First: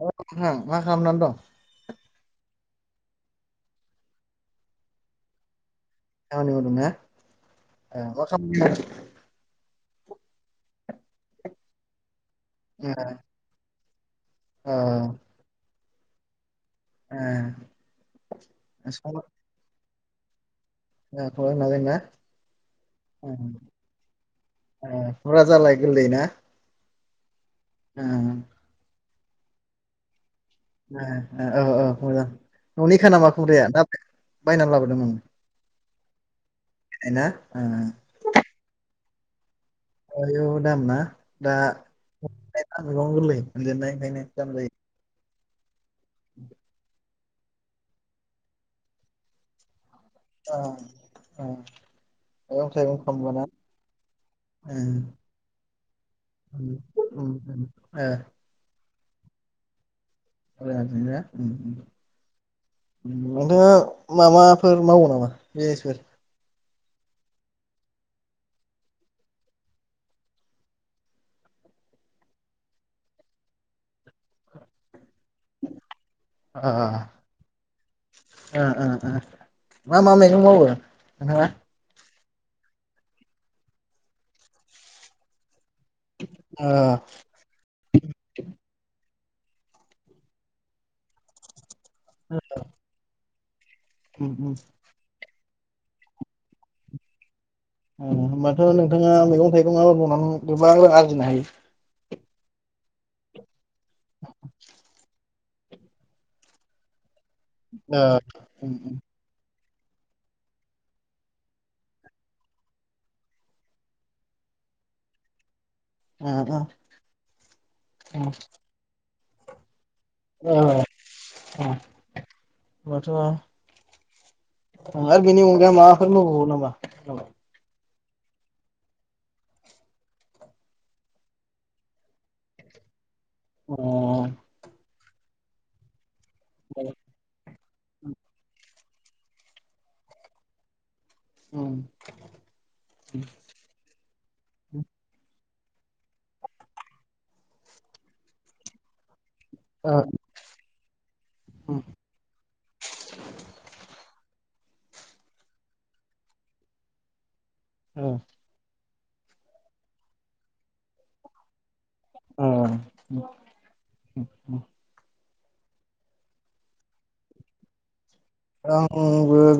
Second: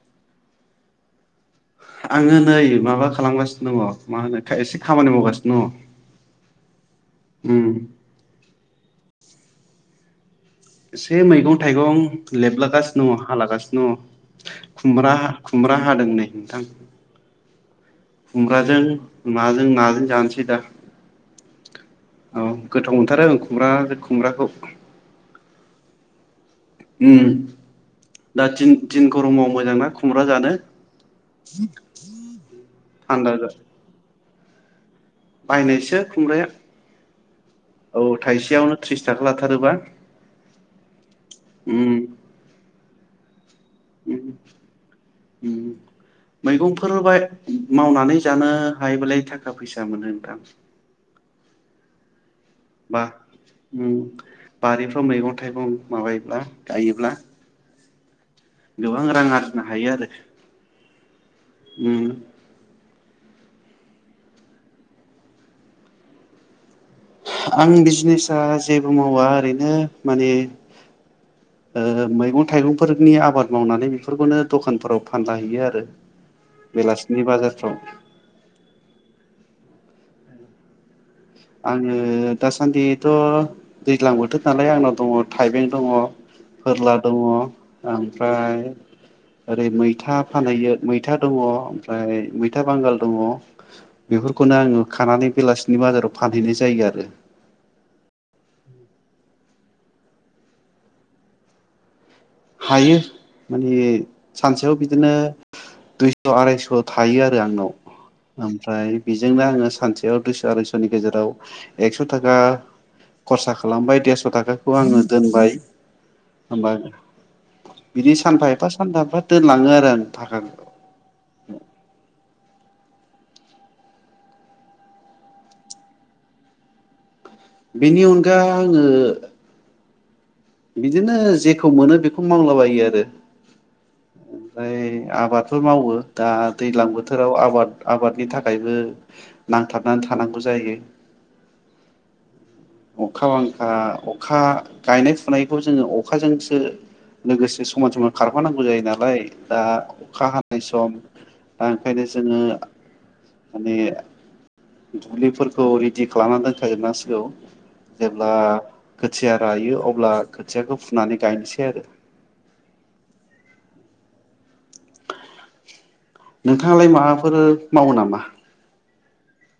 औ नोंथां मा खालामनानै दं? आङो नै माबा खालामगासिनो दङ मा होनो एसे खामानि मावगासिनो दङ, खामानि मावदोंना उम ओ मा खामानि? इसे मैगं-थाइगं ओ लेबलागासिनो दङ हालागासिनो दङ ओ खुमब्रा खुमब्रा हादों नै नोंथां, ए खुमब्राजों माजों माजों जानोसै दा खावनाय माबादों ना औ गोथाव ओ मोनथारो खुमब्रा खुमब्राखौ ब्रा जालाय गोरलै ना? ओम ओ दा थिन दिन गरमाव मोजां ना खुमब्रा जानो ओ ओ ओ ओ मोजां न'निखा ना मा थान्दा खुमब्राया ना? बायनानै लाबोदों नों बायनायसो खुमब्राया ना ओ औ थाइसेयावनो थ्रिस थाखा लाथारोबा आयु दाम ना दा उम फानलौ गोरलै मोनजेनाय खायनो दाम जायो, ओम मैगंफोर बाय मावनानै जानो हायोबालाय थाखा फैसा मोनो नोंथां अ अ बा उम ओ बारिफ्राव मैगं थाइगं माबायोब्ला गायोब्ला उम उम ओ गोबां रां आरजिनो हायो आरो मोजांसो ना उम उम नोंथाङा माबाफोर मावो नामा बिसनेसफोर आं बिजनेसा जेबो मावा ओरैनो माने ओ मैगं थाइगंफोरनि आबाद मावनानै बेफोरखौनो दखानफोराव फानला हैैयो आरो ओ बेलासिनि बाजारफ्राव ओ ओ मा मा मैगं मावो नोंथाङा? आङो दासान्दिथ दैज्लां बोथोर नालाय आंनाव दङ थाइबें दङ ओ फोरला दङ ओमफ्राय ओरै मैथा फानहैयो मैथा दङ ओमफ्राय मैथा बांगाल दङ उम बेफोरखौनो उम आङो खानानै बेलासिनि बााजाराव फानहैनाय जायो आरो ओम होनबाथ नोंथाङा मैगं थाइगं आबाद मावनानै गोबां रां आरजिनो हायो हायो माने सानसेयाव बिदिनो दुइस आरायस थायो ओ आंनाव उम उम ओमफ्राय बेजोंनो आङो सानसेयाव दुइस आरायसनि गेजेराव एकस थाखा खरसा खालामबाय देरस थाखाखौ आङो दोनबाय ओम ओम होमबा बिदि सानफा एफा सानफा एफा दोन लाङो आरो आं ओ थाकाखौ होनबाथ' आरो बिनि अनगा माबाफोर मावबावो नामा बेनि अनगा आङो बिदिनो जेखौ मोनो बेखौ मावलाबायो आरो अ ओमफ्राय आबादफोर मावो दा दैज्लां बोथोराव आबाद आबादनि थाखायबो नांथाबनानै थानांगौ जायो उम अखा बांखा अखा गायनाय फुनाय जोङो अखाजोंसो लोगोसे समान समान खारफानांगौ जायो नाला लाय दा ओ अखा हानाय सम दा उम ओंखायनो जोङो माने दुब्लिफोरखौ रेडि खालामना दोनखाजोबनां सिगौ ओ जेब्ला खोथिया रायो अब्ला खोथियाखौ फुनानै गायनोसै आरो [unintelligible] नोंथाङालाय माबाफोर मावो नामा आंबो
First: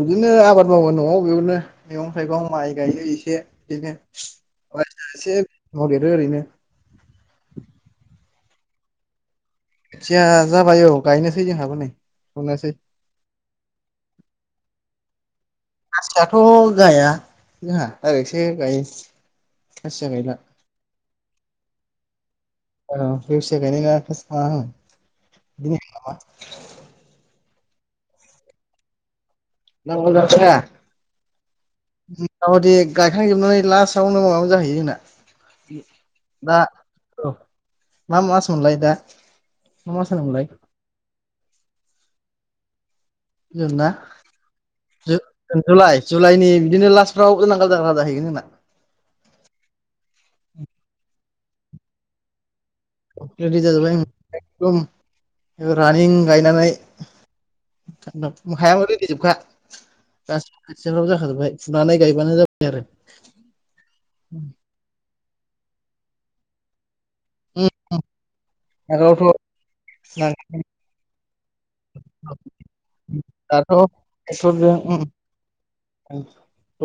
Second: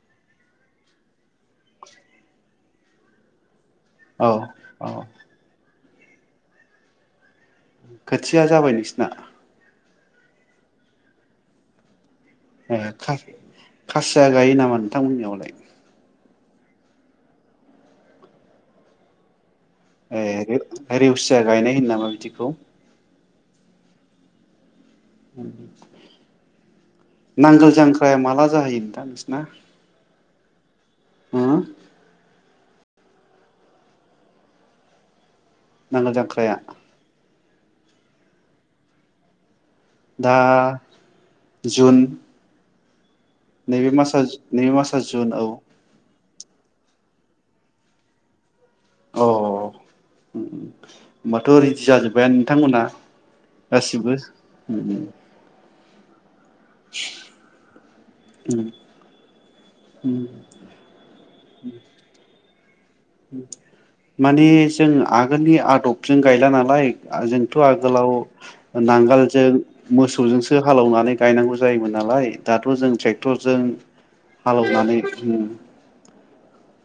बिदिनो आबाद मावो न'आव बेयावनो मैगं थाइगं माइ गायो एसे औ बिदिनो औ एसे [unintelligible] ओरैनो खोथिया जाबाय नोंसिना खोथिया जाबाय औ गायनोसै जोंहाबो नै फुनोसै ए खासिया गायो नामा नोंथां मोननि आवलाय खासियाथ' गाया जोंहा ओरैनसो गायो खासिया गायला ए रेवसिया गायनाय होनो नामा बिदिखौ रेवसिया गायनाय नङा [unintelligible] नांगोल जांख्राया माला जाहैयो नोंथां नोंसिना नांगोल जांख्राया [unintelligible] औ दे गायखांजोबनानै लास्टआवनो माबा जाहैयो जोंना नांगोल जांख्राया [unintelligible] मा मास मोनलाय दा मा मास दा होनोमोनलाय जुन [unintelligible] नैबे मासआ नैबे मासआ जुन औ जुलाइ जुलाइनि बिदिनो लास औ नांगोल [unintelligible] अ होनबाथ' रेडि जाजोब्बायानो बिथांमोना रेडि जाजोब्बाय गासिबो एकदम [unintelligible] गायनानै हायाबो रेदि जोबखा गासिबो खोथिफ्राबो जाखाजोब्बाय फुनानै गायबानो जाबाय आरो माने जों आगोलनि आदब जों गायला नालाय। जोंथ' जाबाय आगोलाव आगोलावथ' नांगोलजों मोसौजोंसो दाथ' हालेवनानै गायनांगौ जायोमोन नालाय। दाथ' जों ट्रेक्टरजों ट्रेक्टरजों हालेवनानै उम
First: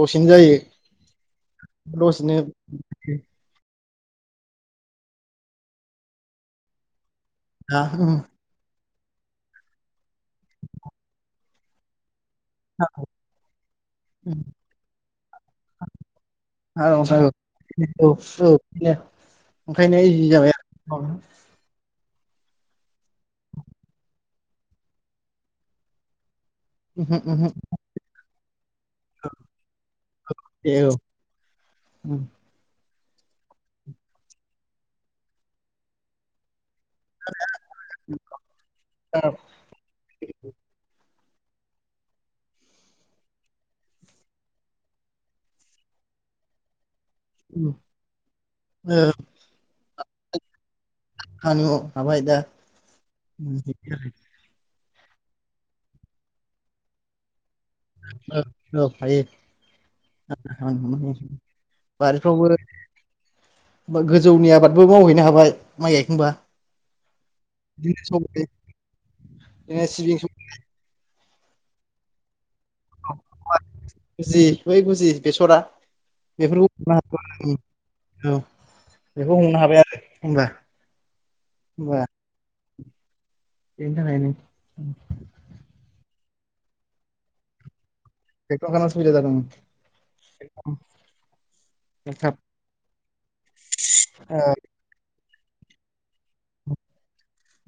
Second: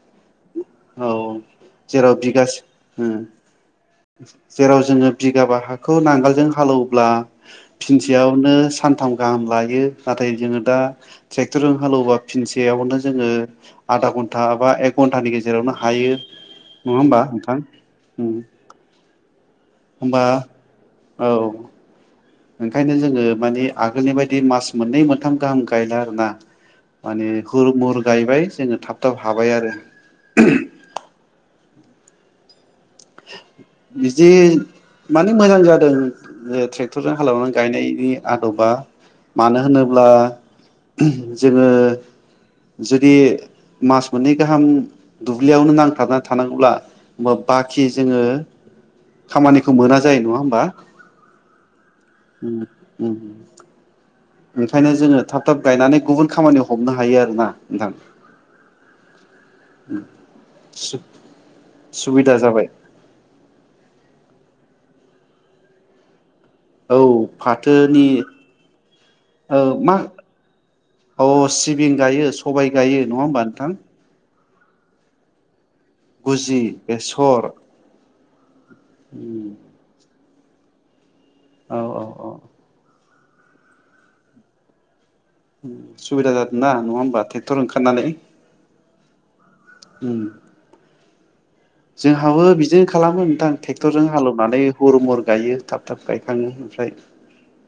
दसेनो जायो। औ जेराव दसेनो बिगासे उम जेराव जोङो बिगाबा हाखौ नांगोलजों हालौब्ला दा उम फिनसेयावनो सान्थाम गाहाम लायो। नाथाय जोङो दा ट्रेक्टरजों हालौबा फिनसेयावनो जोङो आधा घन्टा बा एक घन्टानि गेजे जेरावनो हायो औ नङा औ होमबा नोंथां। बेनो उम ओंखायनो होनबा इजि जाबाय आरो औ ओंखायनो जोङो मानि आगोलनि बायदि मास मोननै मोन्थाम गाहाम गायला आरोना। उमहो माने उमहो हुर मुर गायबाय जोङो थाब थाब हाबाय आरो। दे [inaudible] बिदि माने मोजां जादों बे ट्रे क्टरजों खालामनानै गायनायनि आदबा। दा मानो होनोब्ला जोङो जुदि मास मोननै गाहाम दुब्लियावनो नांथाबनानै थानांगौब्ला [inaudible] [unintelligible] उम जोङो ओ खामानिखौ मोना जायो नङा होमबा। [unintelligible] हाबायदा बेनिखायनो जोङो थाब थाब गायनानै गुबुन खामानियाव हमनो हायो आरोना। नोंथां औ औ हायो। सुबिदा जाबाय बारिफ्रावबो गोजौनि आबाद बो मावहैनो हाबाय माइ गायखांबा। औ फाथोनि बिदिनो सबाय औ बिदिनो मा सिबिं औ औ सिबिं गायो सबाइ गायो। नङा होमबा नोंथां? जय बुजि बेसरा गुजि बेफोरखौ हमनो बेसर। हाबाय औ। बेखौ हमनो हाबाय आरो होनबा। औ औ औ। बेनि‌ थाखायनो। सुबिदा जादों ना। नङा होमबा ट्रेक्टर ओंखारनानै? उम [unintelligible] थाब जोंहाबो बिदिनो खालामो नोंथां टेक्टरजों हालेवनानै हुर मुर। गायो थाब थाब। गायखाङो ओमफ्राय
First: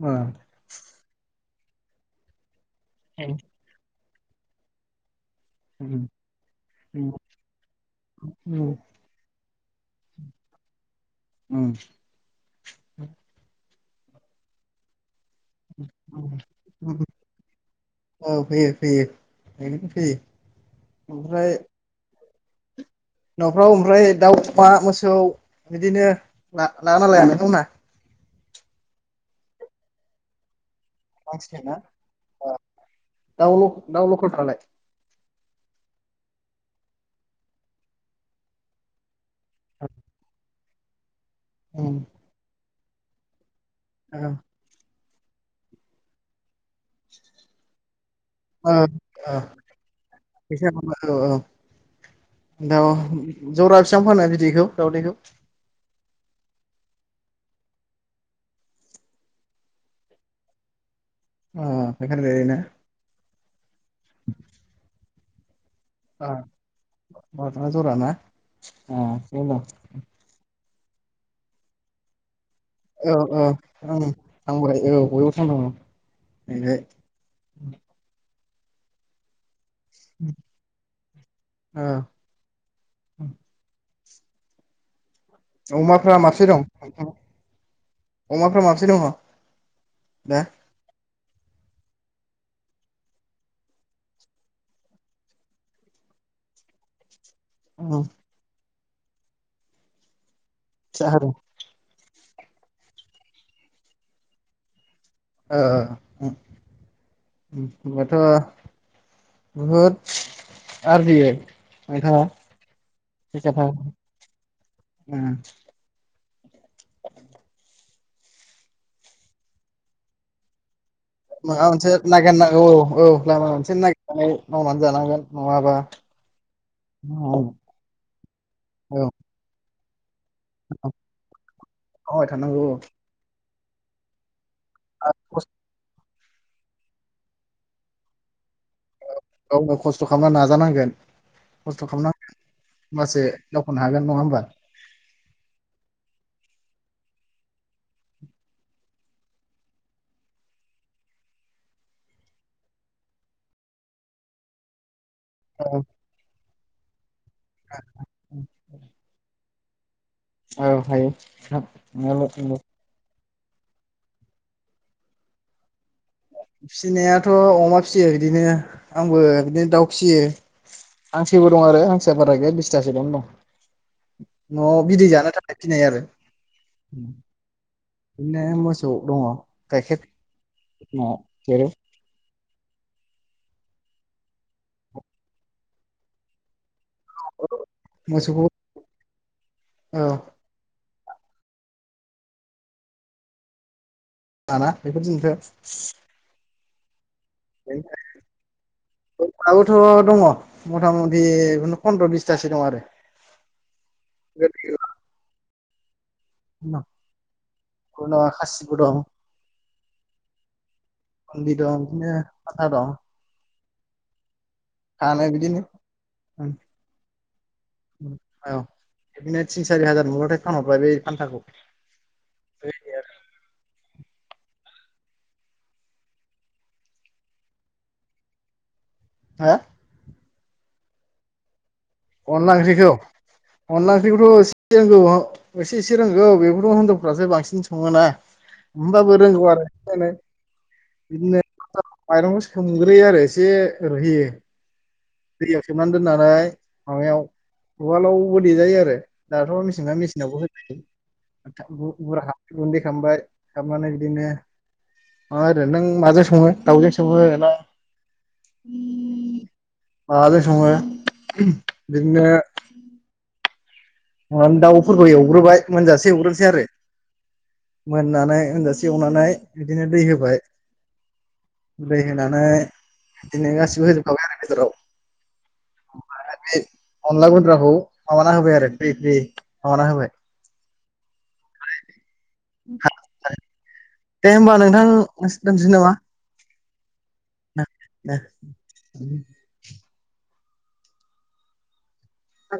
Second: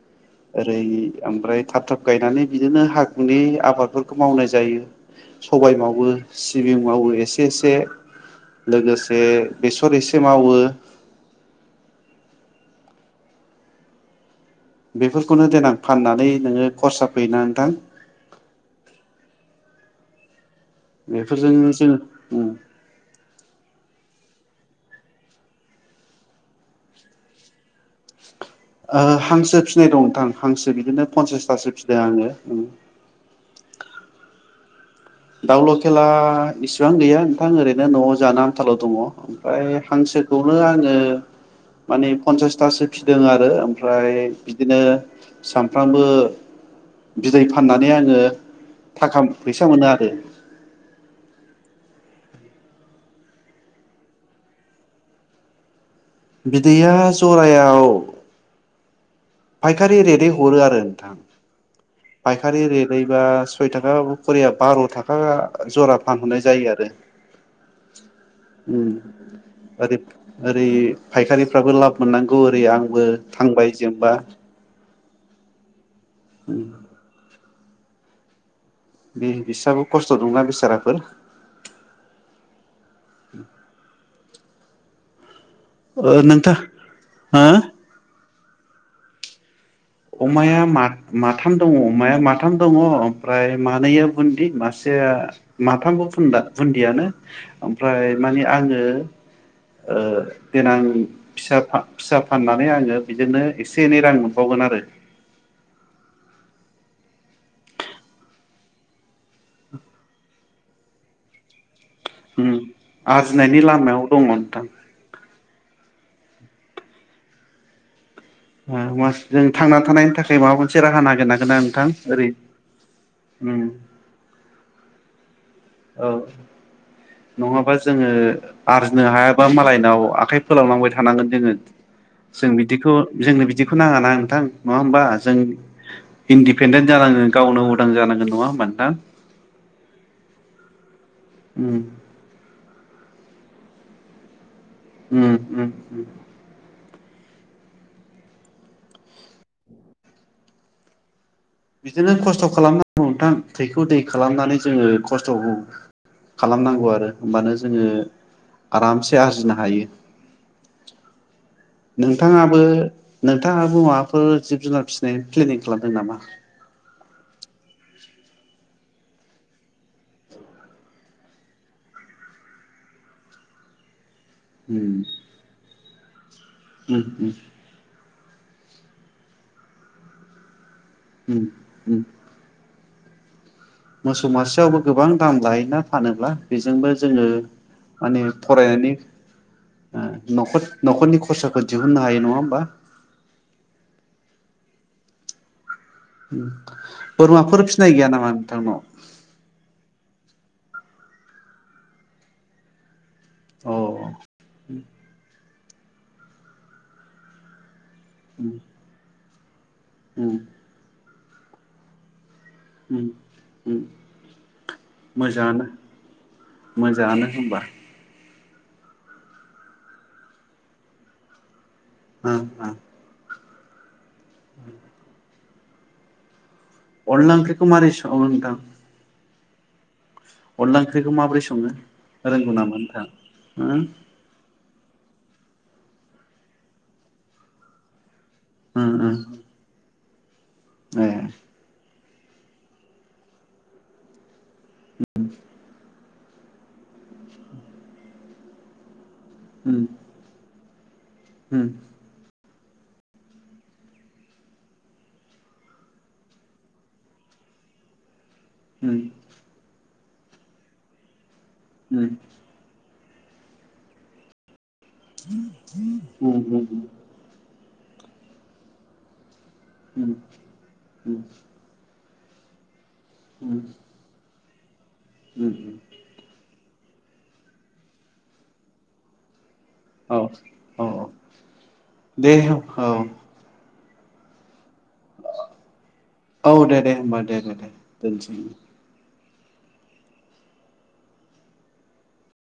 ओ ओरै ओमफ्राय। थाब थाब गायनानै। बिदिनो हाखुनि आबादफोर खौ मावनाय जायो। सबाय मावो उम सिबिं मावो एसे एसे। उम लोगोसे। बेसर एसे मावो। ओं। [unintelligible] खौनो देनां फाननानै नोङो खरसा फैयोना नोंथां। औ फैयो [unintelligible] ओमफ्राय बेफोरजोंनो जोङो। नफ्राव ओमफ्राय दाउ अमा मोसौ बिदिनो [unintelligible] नोंथांमोनहा। ओ हांसो फिनाय दं [unintelligible] [unintelligible] बांसिन फनसासथासो ना फिदों आङो। दाउ दाउ लकेलफ्रालाय दाउ लकेला इसिबां गैया नोंथां ओरैनो नआव जानो आनथाल' दङ। फ्राय हांसोखौ [unintelligible] उम माने पनसासथासो फिदों आरो। ओमफ्राय ओ बिदिनो सामफ्रामबो बिदै फाननानै आङो। ओ थाखा ओ फैसा मोना [unintelligible] [unintelligible] दाउ जरा बिसबां फानो बिदैखौ दावदैखौ? बिदैया जरायाव फायखारि रेदै हरो आरो नोंथां। ओ ओरैनो फायखारि रेदैबा सय थाखा खरिया बार था [unintelligible] जरा फानहरनाय जायो आरो ओ जरा ना उम ओ ओरै ओरै फायखारिफ्राबो लाब मोननांगौ बो ओरै आंबो औ औ थांबाय ओं जेनबा थांबाय औ बयबो थांनागौ । [inaudible] [inaudible] उम बि-बिसां खस्थ दंना बेसाराफोर । औ ओ अमाफ्रा माबसे नोंथां दं हा? अमाफ्रा माबैसे दङ? दा अमाया मा माथाम दङ अमाया माथाम दङ ओमफ्राय मानैया बुन्दि मासेया माथामबुन्दा बुन्दियानो । ओमफ्राय उम माने आङो ओ । देनां फिसा फा फिसा फाननानै आङो बिजोंनो एसे एनै रां मोनबावगोन आरो । ओ होनबाथ बहुद आरजियो? नोंथाङा ओम आरजिनायनि फैसाखौ लामायाव दङ नोंथां । माबा ओम [unintelligible] जों थांनानै थानायनि थाखाय माबाफोर माबा मोनसे नागिरनांगौ औ औ लामा उम मोनसे औ नागिरनानै मावनानै जानांगोन । औ नङाबा जोङो औ आरजिनो हायाबा मालाय नाव आखाइ फोलावलांबाय थानांगोन जोङो मावबाय जों थानांगौ औ बिदिखौ जोंनो बिदि फोनाङाना नोंथां । नङा होमबा आरो जों? खस्थ' इन्दिपेन्डेन्ट जानांगोन गावनो उदां जानांगोन नङा होनमबा नों गावनो खस्थ खालामनानै नाजानांगोन। उम। खस्थ' खालामनांगोन होमबासो दावखोनो हागोन नङा होमबा? उम उम उम। बिदिनो खस्थ खालामनांगौ नोंथां थैखौ दै खालामनानै जोङो खस्थखौ औ खालामनांगौ आरो । होनबानो जोङो आरामसे आरजिनो हा हायो औ हायो नोंथां नङाब्ला नोंथाङाबो नोंथाङाबो माबाफोर जिब जुनार फिसिनाय प्लेनिं खालामदों नामा? फिसिनायाथ' अमा फिसियो बिदिनो आंबो बिदिनो दाउ फियो। हांसोबो दं आरो हांसोआ बारा गैया बिसथासोल' दं। न'आव उम बिदै जानो थाखाय फिनाय आरो उम उम बिदिनो मोसौ दङ गाइखेर न'आव उम सेरो उम मोसौ मासेयावबो गोबां दाम लायोना फानोब्ला बेजोंबो जोंङो माने मोसौखौ फरायनायनि औ न'खर न'खरनि खरसाखौ दिहुननो हायो नङा होमबा [unintelligible] [unintelligible] बोरमाफोर फिनाय गैया नामा नोंथांनाव? दाउआबोथ' दङ मथा मथि पन्द्र' बिसथासो दं आरो अ गोरलै गोरलाम [unintelligible] बोरमा उम खासिबो दं उम बुन्दि दं इदिनो उम उम फानो बिदिनो मोजांङानो मोजांङानो होमबा औ बिदिनो थिन सारि हाजार मोनब्लाथाय फानहरबाय बे फान्थाखौ। ओ ओ। [inaudible] अनला ओंख्रिखौ मारै संङो नोंथां? हा। अनला ओंख्रिखौ माब्रोरै संङो? अनला ओंख्रिखौ अनला ओंख्रिखौथ' एसे रोंगौ ओ एसे एसे रोंगौ बेफोरखौ हिनजावफ्रासो बांसिन सङोना। ओ होमबाबो ओ रोंगौ आरो एसे एनै ए। बिदिनो माइरंखौ सोमग्रोयो आरो एसे रुयहोयो। दैयाव सोमनानै दोननानै माबायाव उवालावबो देजायो आरो। दाथ' उम मेसेंना मेसिनावबो हो उम [unintelligible] [inaudible] गुन्दै खामबाय खामनानै बिदिनो माबा आरो नों माजों सङो दाउजों सङो ना हम। माबाजों सङो बिदिनो उम दाउ फोरखौ एवग्रोबाय मोनजासे उम एवग्रोनोसै आरो। मोननानै मोनजासे एवनानै बिदिनो दै उम होबाय उम। दै होनानै बिदिनो गासैबो होजोबखाबाय आरो। बेदराव उम उम। बे अनला गुन्द्राखौ माबाना होबाय आरो। फ्रि फ्रि माबाना होबाय। औ औ औ। दे औ। दे होमबा नों थां दोनसै नामा औ दे दे होमबा दे दे दे दे। दोनसै।